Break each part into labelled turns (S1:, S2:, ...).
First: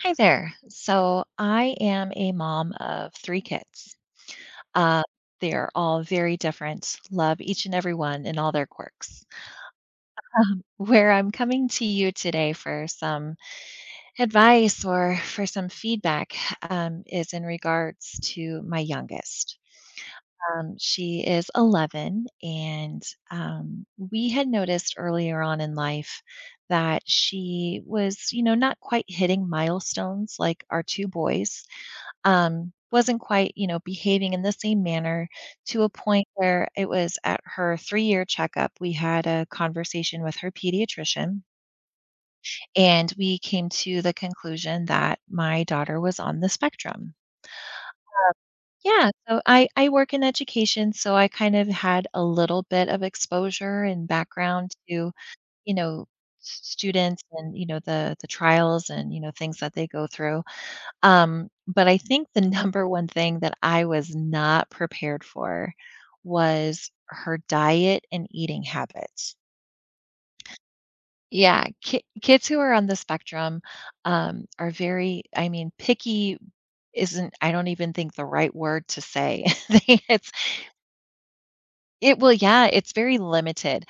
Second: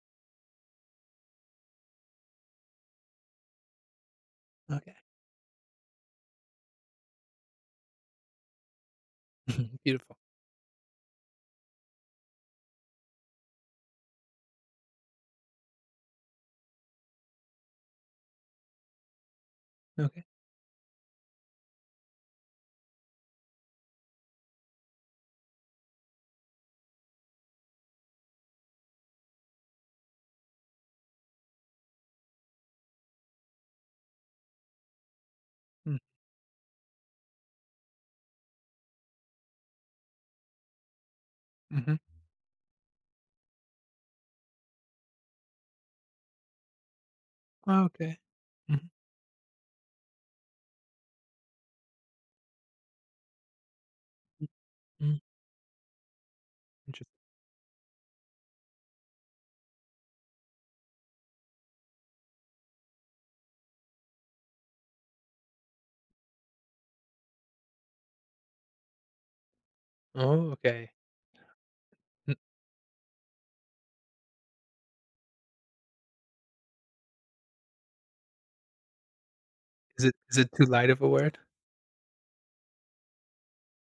S1: Hi there. So I am a mom of three kids.
S2: Okay.
S1: Uh, they're all very different, love each and every one and all their quirks.
S2: Beautiful.
S1: Where I'm coming to you today for some advice or for some feedback is in regards to my youngest.
S2: Okay.
S1: She is 11, and we had noticed earlier on in life that she was, you know, not quite hitting milestones like our two boys, wasn't quite, you know, behaving in the same manner to a
S2: Mm,
S1: point where it was at her 3 year checkup. We had a conversation with her pediatrician,
S2: mhm.
S1: and we came to the conclusion that my daughter was on the spectrum.
S2: Oh, okay. Mhm,
S1: Yeah, so I work in education, so I kind of had a little bit of exposure and
S2: mm,
S1: background to,
S2: mm,
S1: you know,
S2: interest
S1: students and, you know, the trials and, you know, things that they go through. But I think the number one thing that I was not prepared for was her diet and eating habits.
S2: Oh, okay.
S1: Yeah, ki
S2: Mm,
S1: kids who are on the spectrum, are very picky isn't I don't even think the right word to say. They
S2: is it
S1: it's
S2: is it too light of a word?
S1: it well, yeah, it's very limited.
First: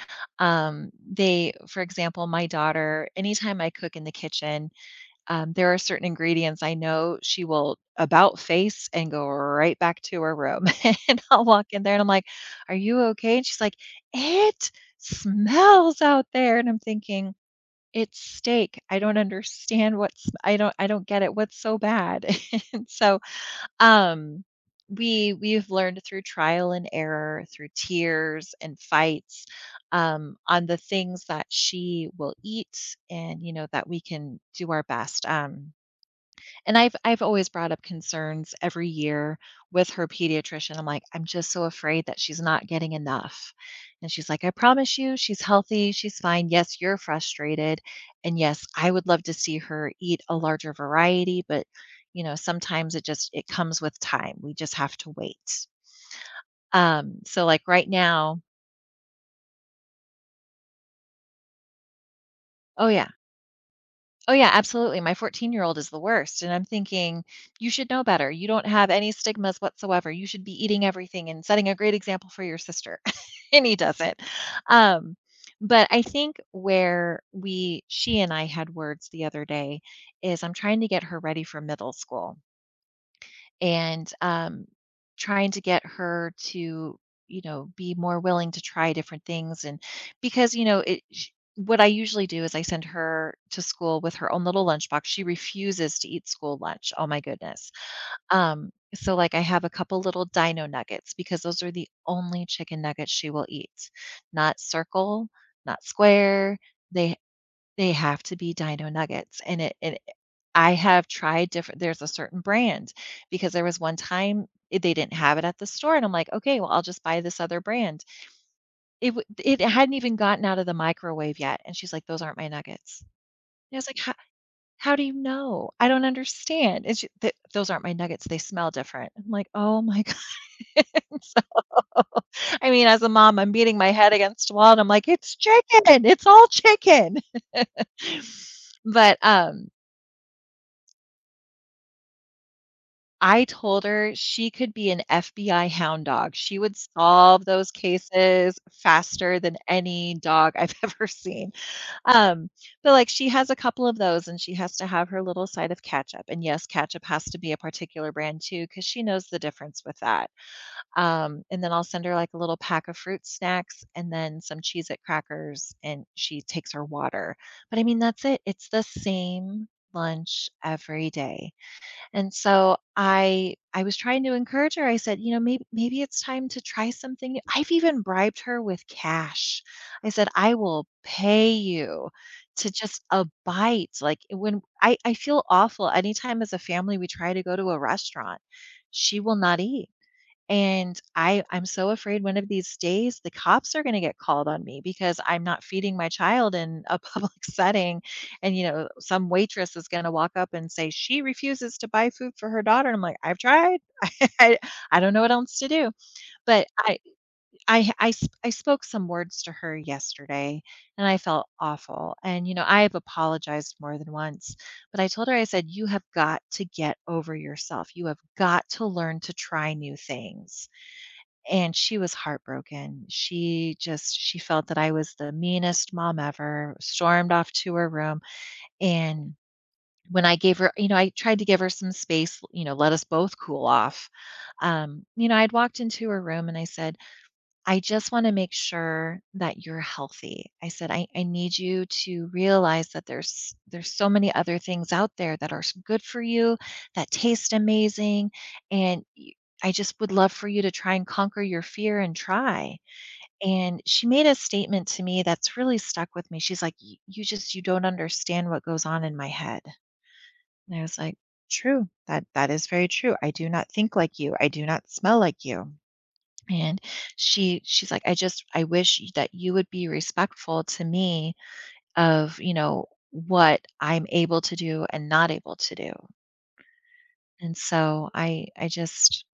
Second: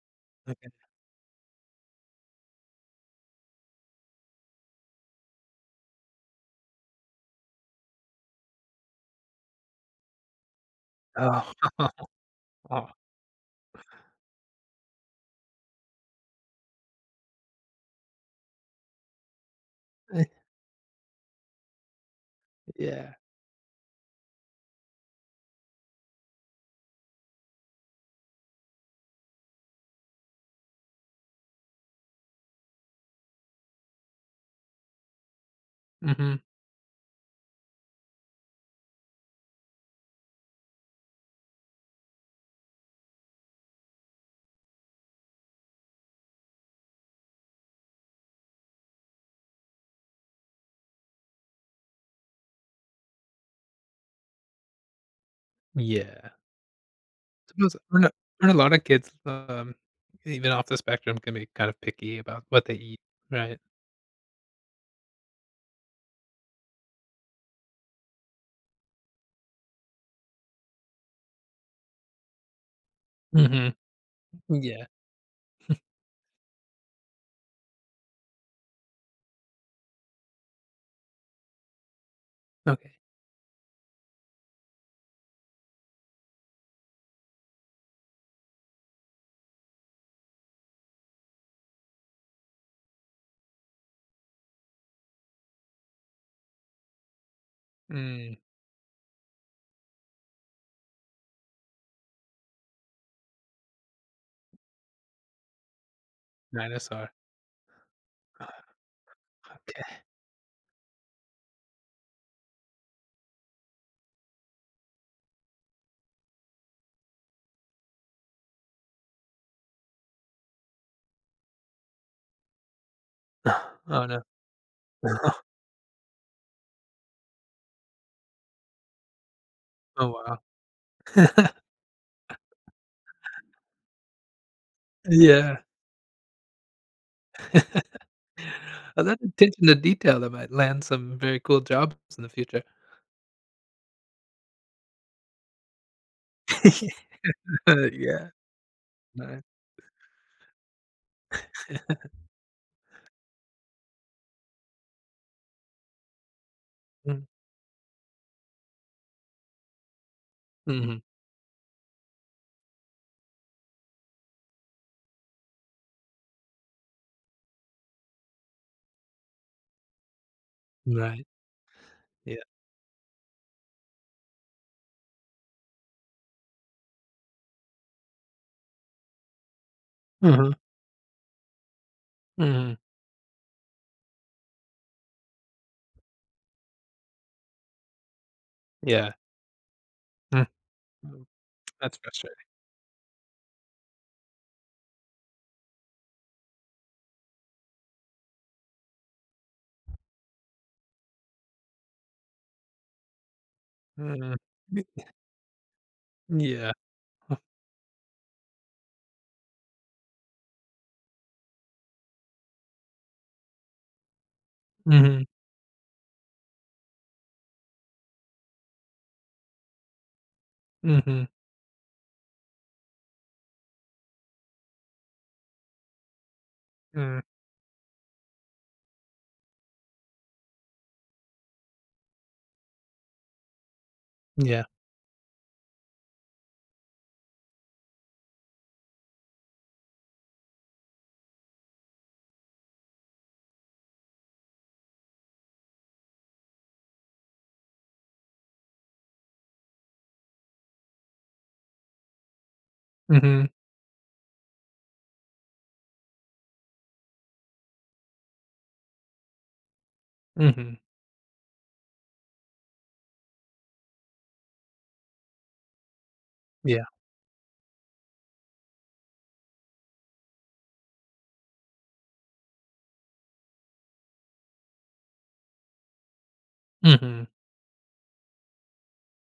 S2: Okay.
S1: They For example, my daughter, anytime I cook in the kitchen, there are certain ingredients I know she will about face and go right back to her room. And I'll
S2: Oh,
S1: walk in there and I'm like, "Are
S2: aw.
S1: you okay?" And she's like, "It smells out there." And I'm thinking, it's steak. I don't understand what's I don't I don't get it. What's so bad? and
S2: Yeah.
S1: so um we we've learned through trial and error, through tears and fights, on the things that she will eat and you know that we can do our best.
S2: Mhm.
S1: And I've always brought up concerns every year with her pediatrician. I'm like, "I'm just so afraid that she's not getting enough." And she's like, "I promise you, she's healthy, she's fine. Yes, you're frustrated. And yes, I would love to see her eat a larger variety, but you know, sometimes it comes with time. We just have to wait."
S2: Yeah.
S1: Um, so like
S2: Suppose
S1: right
S2: aren't a
S1: now,
S2: aren't a lot of kids, even off the spectrum can be kind of picky about what they
S1: oh
S2: eat,
S1: yeah,
S2: right?
S1: oh, yeah, absolutely. My 14-year-old is the worst, and I'm thinking, "You should know better. You don't have any stigmas whatsoever. You should be eating everything and setting a great example for your sister." And
S2: Mhm.
S1: he doesn't.
S2: Yeah.
S1: Um, but I think where we she and I had words the other day is I'm trying to get her ready for middle school
S2: Okay.
S1: and trying to get her to you know be more willing to try different things. And because you know it sh what I usually do is I send her to school with her own little lunchbox. She refuses to eat school lunch, oh my goodness.
S2: Mm,
S1: um so like I have a couple little dino nuggets because those are the only chicken nuggets she will eat. Not circle, not square,
S2: dinosaur.
S1: they they have to be dino nuggets. And it,
S2: Okay.
S1: it I have tried different there's a certain brand because there was one time I they didn't have it at the store, and I'm like, "Okay, well, I'll just buy this other brand." It hadn't even gotten out of the microwave yet, and she's like, "Those aren't my nuggets." And I was like,
S2: Oh, no.
S1: How do you know? I don't understand." It's she "Th Those aren't my nuggets, they smell different." I'm like, "Oh my
S2: Oh, wow.
S1: goodness." I mean, as a mom, I'm beating my head against a wall, and I'm like, "It's
S2: Yeah.
S1: chicken, it's all chicken."
S2: Oh,
S1: But,
S2: that attention
S1: um
S2: to detail that might land some very cool jobs in the future.
S1: I told her she could be an FBI hound dog. She would solve those
S2: Yeah,
S1: cases faster
S2: right.
S1: than any dog I've ever seen. Um, but, like, she has a couple of those, and she has to have her little side of ketchup, and, yes, ketchup has
S2: Mm,
S1: to be a particular brand too, because she knows the difference with that.
S2: mhm,
S1: And then I'll send her, like, a little pack of fruit snacks and then some Cheez-It crackers, and she takes her water. But, I mean, that's it. It's the same lunch every
S2: right,
S1: day. And
S2: yeah.
S1: so I was trying to encourage her. I said, "You know, maybe it's time to try something." I've even bribed her with cash. I said,
S2: Mhm,
S1: "I will pay you to
S2: mhm,
S1: just a bite." Like when I feel awful anytime as a family we try to go to a restaurant,
S2: yeah.
S1: she will not eat.
S2: Mm,
S1: And
S2: mm,
S1: I'm so
S2: that's
S1: afraid one
S2: frustrating.
S1: of these days the cops are gonna get called on me because I'm not feeding my child in a public setting. And, you know, some waitress is gonna walk up and say, "She refuses to buy food for her daughter." And I'm like, "I've tried.
S2: Mm,
S1: I I
S2: y
S1: don't know what else to do." But
S2: yeah.
S1: I sp I spoke some words to her yesterday, and I felt awful. And, you know, I have apologized more than once, but I
S2: Mhm,
S1: told her, I said, "You have got to get over yourself. You have got to learn to try new things."
S2: mhm,
S1: And she was heartbroken. She felt that I was the meanest mom ever,
S2: mm,
S1: stormed off to her room, and when I gave her you know, I tried to give her some space, you know, let us both cool off.
S2: yeah.
S1: You know, I'd walked into her room and I said I just want to make sure that you're healthy. I said, I need you to realize that there's so many other things out there that are good for you, that taste amazing. And I just would love for you to try and conquer your fear and try.
S2: Mhm,
S1: And she made a statement to me that's really stuck with me. She's like, You just you don't understand what goes on in my head." And
S2: mhm,
S1: I was like, true. That is very true. I do not think like you. I do not smell like you. And
S2: yeah.
S1: she's like, I wish that you would be respectful to me of you know what I'm able to do and not able to do."
S2: Mhm,
S1: And so I just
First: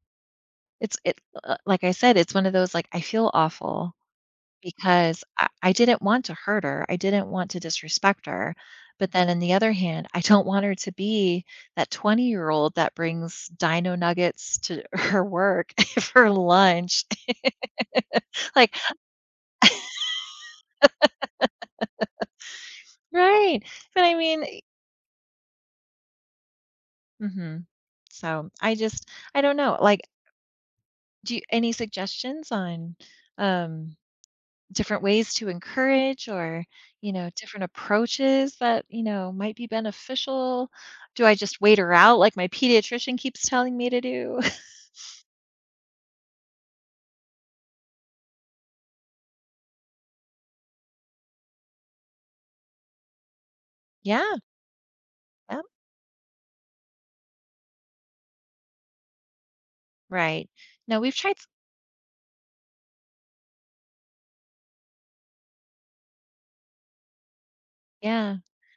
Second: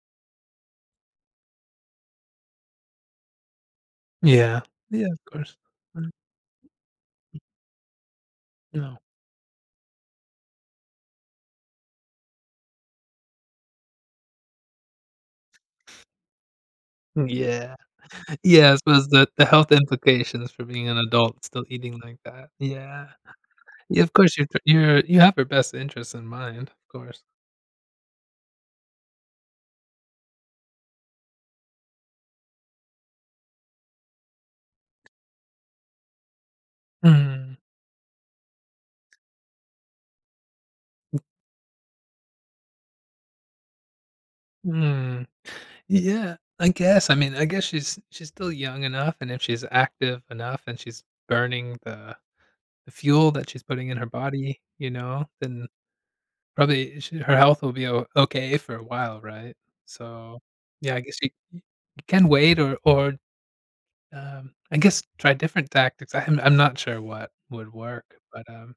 S1: it's it like I said, it's one of those like I feel awful
S2: yeah. Yeah, of
S1: because I,
S2: course.
S1: I didn't
S2: Mm,
S1: want to hurt her, I didn't want to disrespect her,
S2: no.
S1: but then on the other hand I don't want her to be that 20-year-old that brings dino nuggets to her work for lunch.
S2: Yeah. Yeah,
S1: like
S2: I suppose the health implications for being an adult still eating like that, yeah.
S1: right
S2: Yeah,
S1: but
S2: of
S1: I
S2: course,
S1: mean,
S2: you're tr you're you have her best interests in mind, of course.
S1: Mhm. So, I just I don't know, like, do you any suggestions on, um, different ways to encourage, or, you know,
S2: Mm,
S1: different approaches that, you know, might be beneficial? Do I just wait her out like my pediatrician keeps telling me to do?
S2: mm. Yeah, I guess, I guess she's still young enough, and if she's active enough and she's burning the fuel that she's putting in her
S1: Yeah,
S2: body,
S1: yep,
S2: then probably sh her health will be o okay for a while, right? So,
S1: right.
S2: yeah,
S1: No,
S2: I
S1: we've
S2: guess you
S1: tried s
S2: you can wait or, I guess try different tactics. I'm not sure what would work,
S1: Yeah.
S2: but,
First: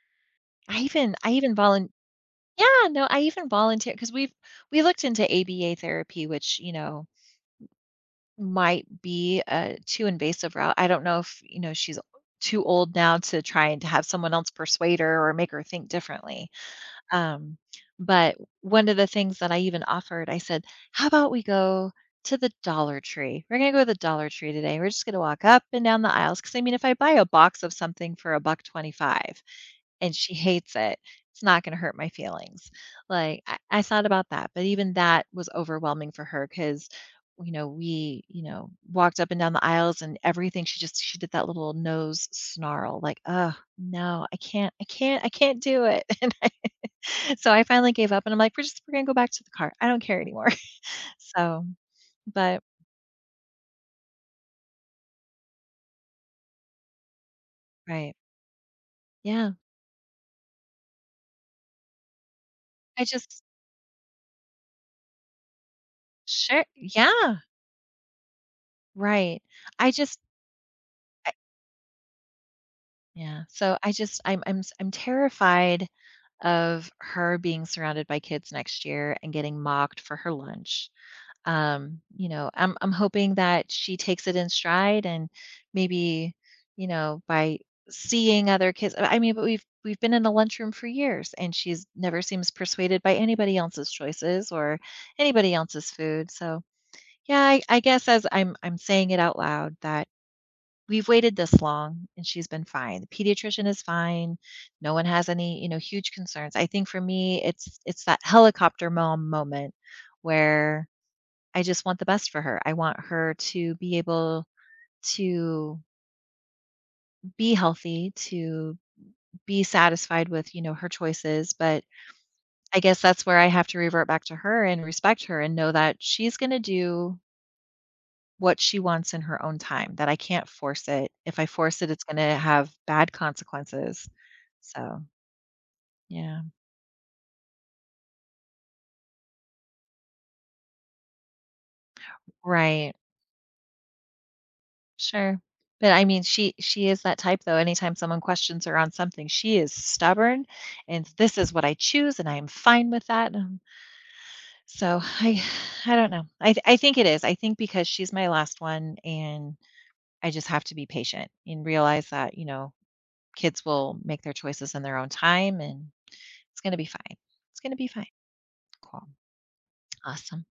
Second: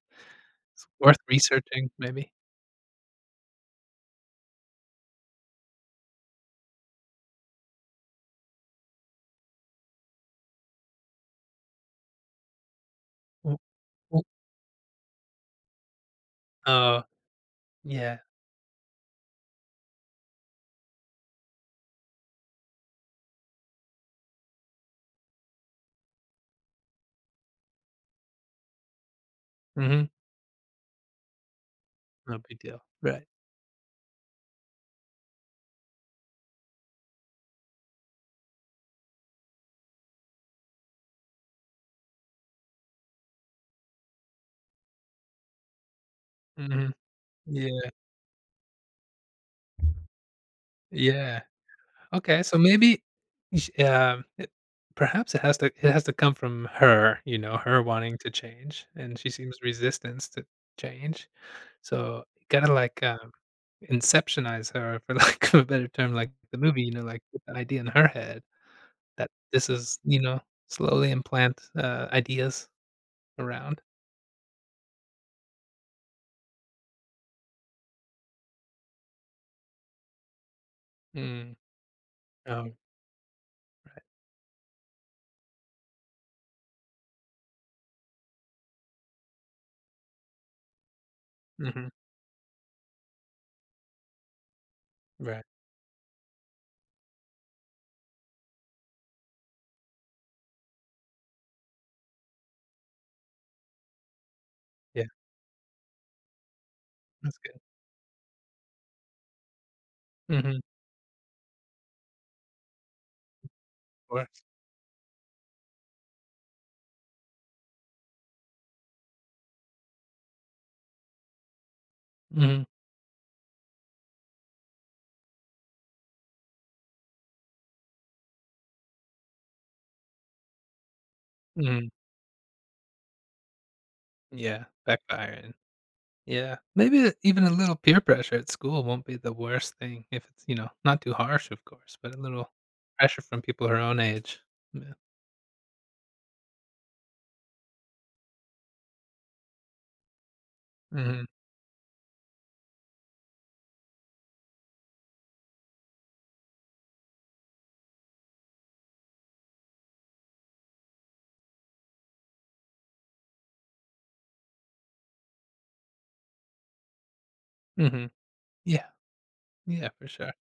S2: it's worth
S1: I even volun
S2: researching maybe.
S1: Yeah, no, I even volunteer because 'cause we've we looked into ABA therapy, which, you know, might be a too invasive route. I don't know if, you know, she's too old now to try and to have someone else persuade her or make her think differently.
S2: Oh.
S1: Um,
S2: Yeah.
S1: but one of the things that I even offered, I said, "How about we go to the Dollar Tree? We're gonna go to the Dollar Tree today. We're just gonna walk up and down the aisles because I mean, if I buy a box of something for $1.25
S2: Mhm.
S1: and she hates it, it's not gonna hurt my
S2: No big
S1: feelings."
S2: deal. Right.
S1: Like, I thought about that, but even that was overwhelming for her because, you know, we, you know, walked up and down the aisles and everything, she did that little nose snarl, like, "oh no, I can't, I can't, I can't do it." And I
S2: Mhm.
S1: so I
S2: Yeah,
S1: finally gave up and I'm like, "We're gonna go back to the car. I don't care anymore."
S2: yeah.
S1: So,
S2: Okay, so
S1: but
S2: maybe sh it perhaps it has to come from her, her
S1: Right.
S2: wanting to change, and she
S1: Yeah.
S2: seems resistance to change. So, you gotta,
S1: I just
S2: inceptionize her, for lack of a better term, like the
S1: Sure.
S2: movie, like,
S1: Yeah.
S2: put the idea in her head that
S1: Right.
S2: this
S1: I
S2: is
S1: just
S2: slowly implant, ideas
S1: Yeah. So
S2: around.
S1: I just I'm s- I'm terrified of her being surrounded by kids next year and getting mocked for her lunch.
S2: Mm.
S1: You know,
S2: Oh.
S1: I'm hoping that she takes it in stride and maybe, you know, by seeing other kids. I mean, but we've been in a lunchroom for years and she's
S2: Mhm.
S1: never seems persuaded by anybody else's choices or
S2: Right.
S1: anybody else's food. So yeah, I guess as I'm saying it out loud that we've waited this long and she's been fine. The pediatrician is fine. No one
S2: Yeah.
S1: has any, you know, huge concerns. I think for
S2: That's
S1: me
S2: good.
S1: it's that helicopter mom moment
S2: Mhm. Of
S1: where I just want the best for her. I want her to be
S2: course.
S1: able to be healthy, to be satisfied with, you know, her choices, but
S2: Mhm.
S1: I guess that's where I have to revert back to her and respect her and know that she's going to do what she wants in her own time, that I can't force it. If I force it,
S2: Mhm.
S1: it's gonna have bad consequences.
S2: Yeah,
S1: So,
S2: backfiring.
S1: yeah.
S2: Yeah, maybe even a little peer pressure at school won't be the worst thing if it's, not too harsh, of course, but a little
S1: Right.
S2: pressure from people her own age. Yeah.
S1: Sure. But I mean, she is that type though. Anytime someone questions her on something, she is stubborn and
S2: Mhm.
S1: this is what I choose and I am fine with that. So I don't know. I think it is. I think because she's my last one and I just have to be patient and realize that, you know, kids will make their choices in their own time and it's going to be fine. It's going to be fine.
S2: Mhm. Yeah.
S1: Cool.
S2: Yeah, for sure.
S1: Awesome.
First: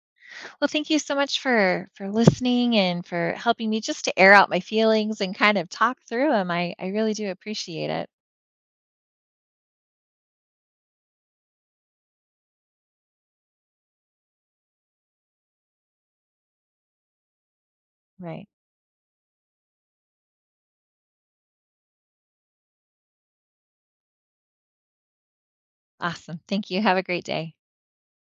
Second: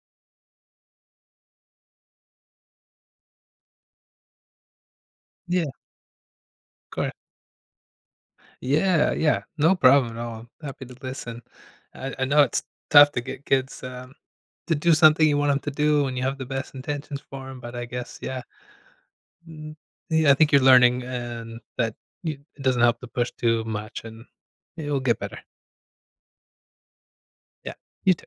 S1: Well, thank you so much for listening and for helping me just to air out my feelings and kind
S2: Yeah,
S1: of
S2: of
S1: talk through them. I
S2: course.
S1: really do appreciate it.
S2: Yeah, yeah, no problem at all. I'm happy to listen. I know it's tough to get kids, to do something you want them to do when you have the best intentions for them, but I guess, yeah,
S1: Right.
S2: mm, yeah, I think you're learning and that you it doesn't help to push too much and it will get better.
S1: Awesome. Thank you. Have a great day.
S2: Yeah. You too.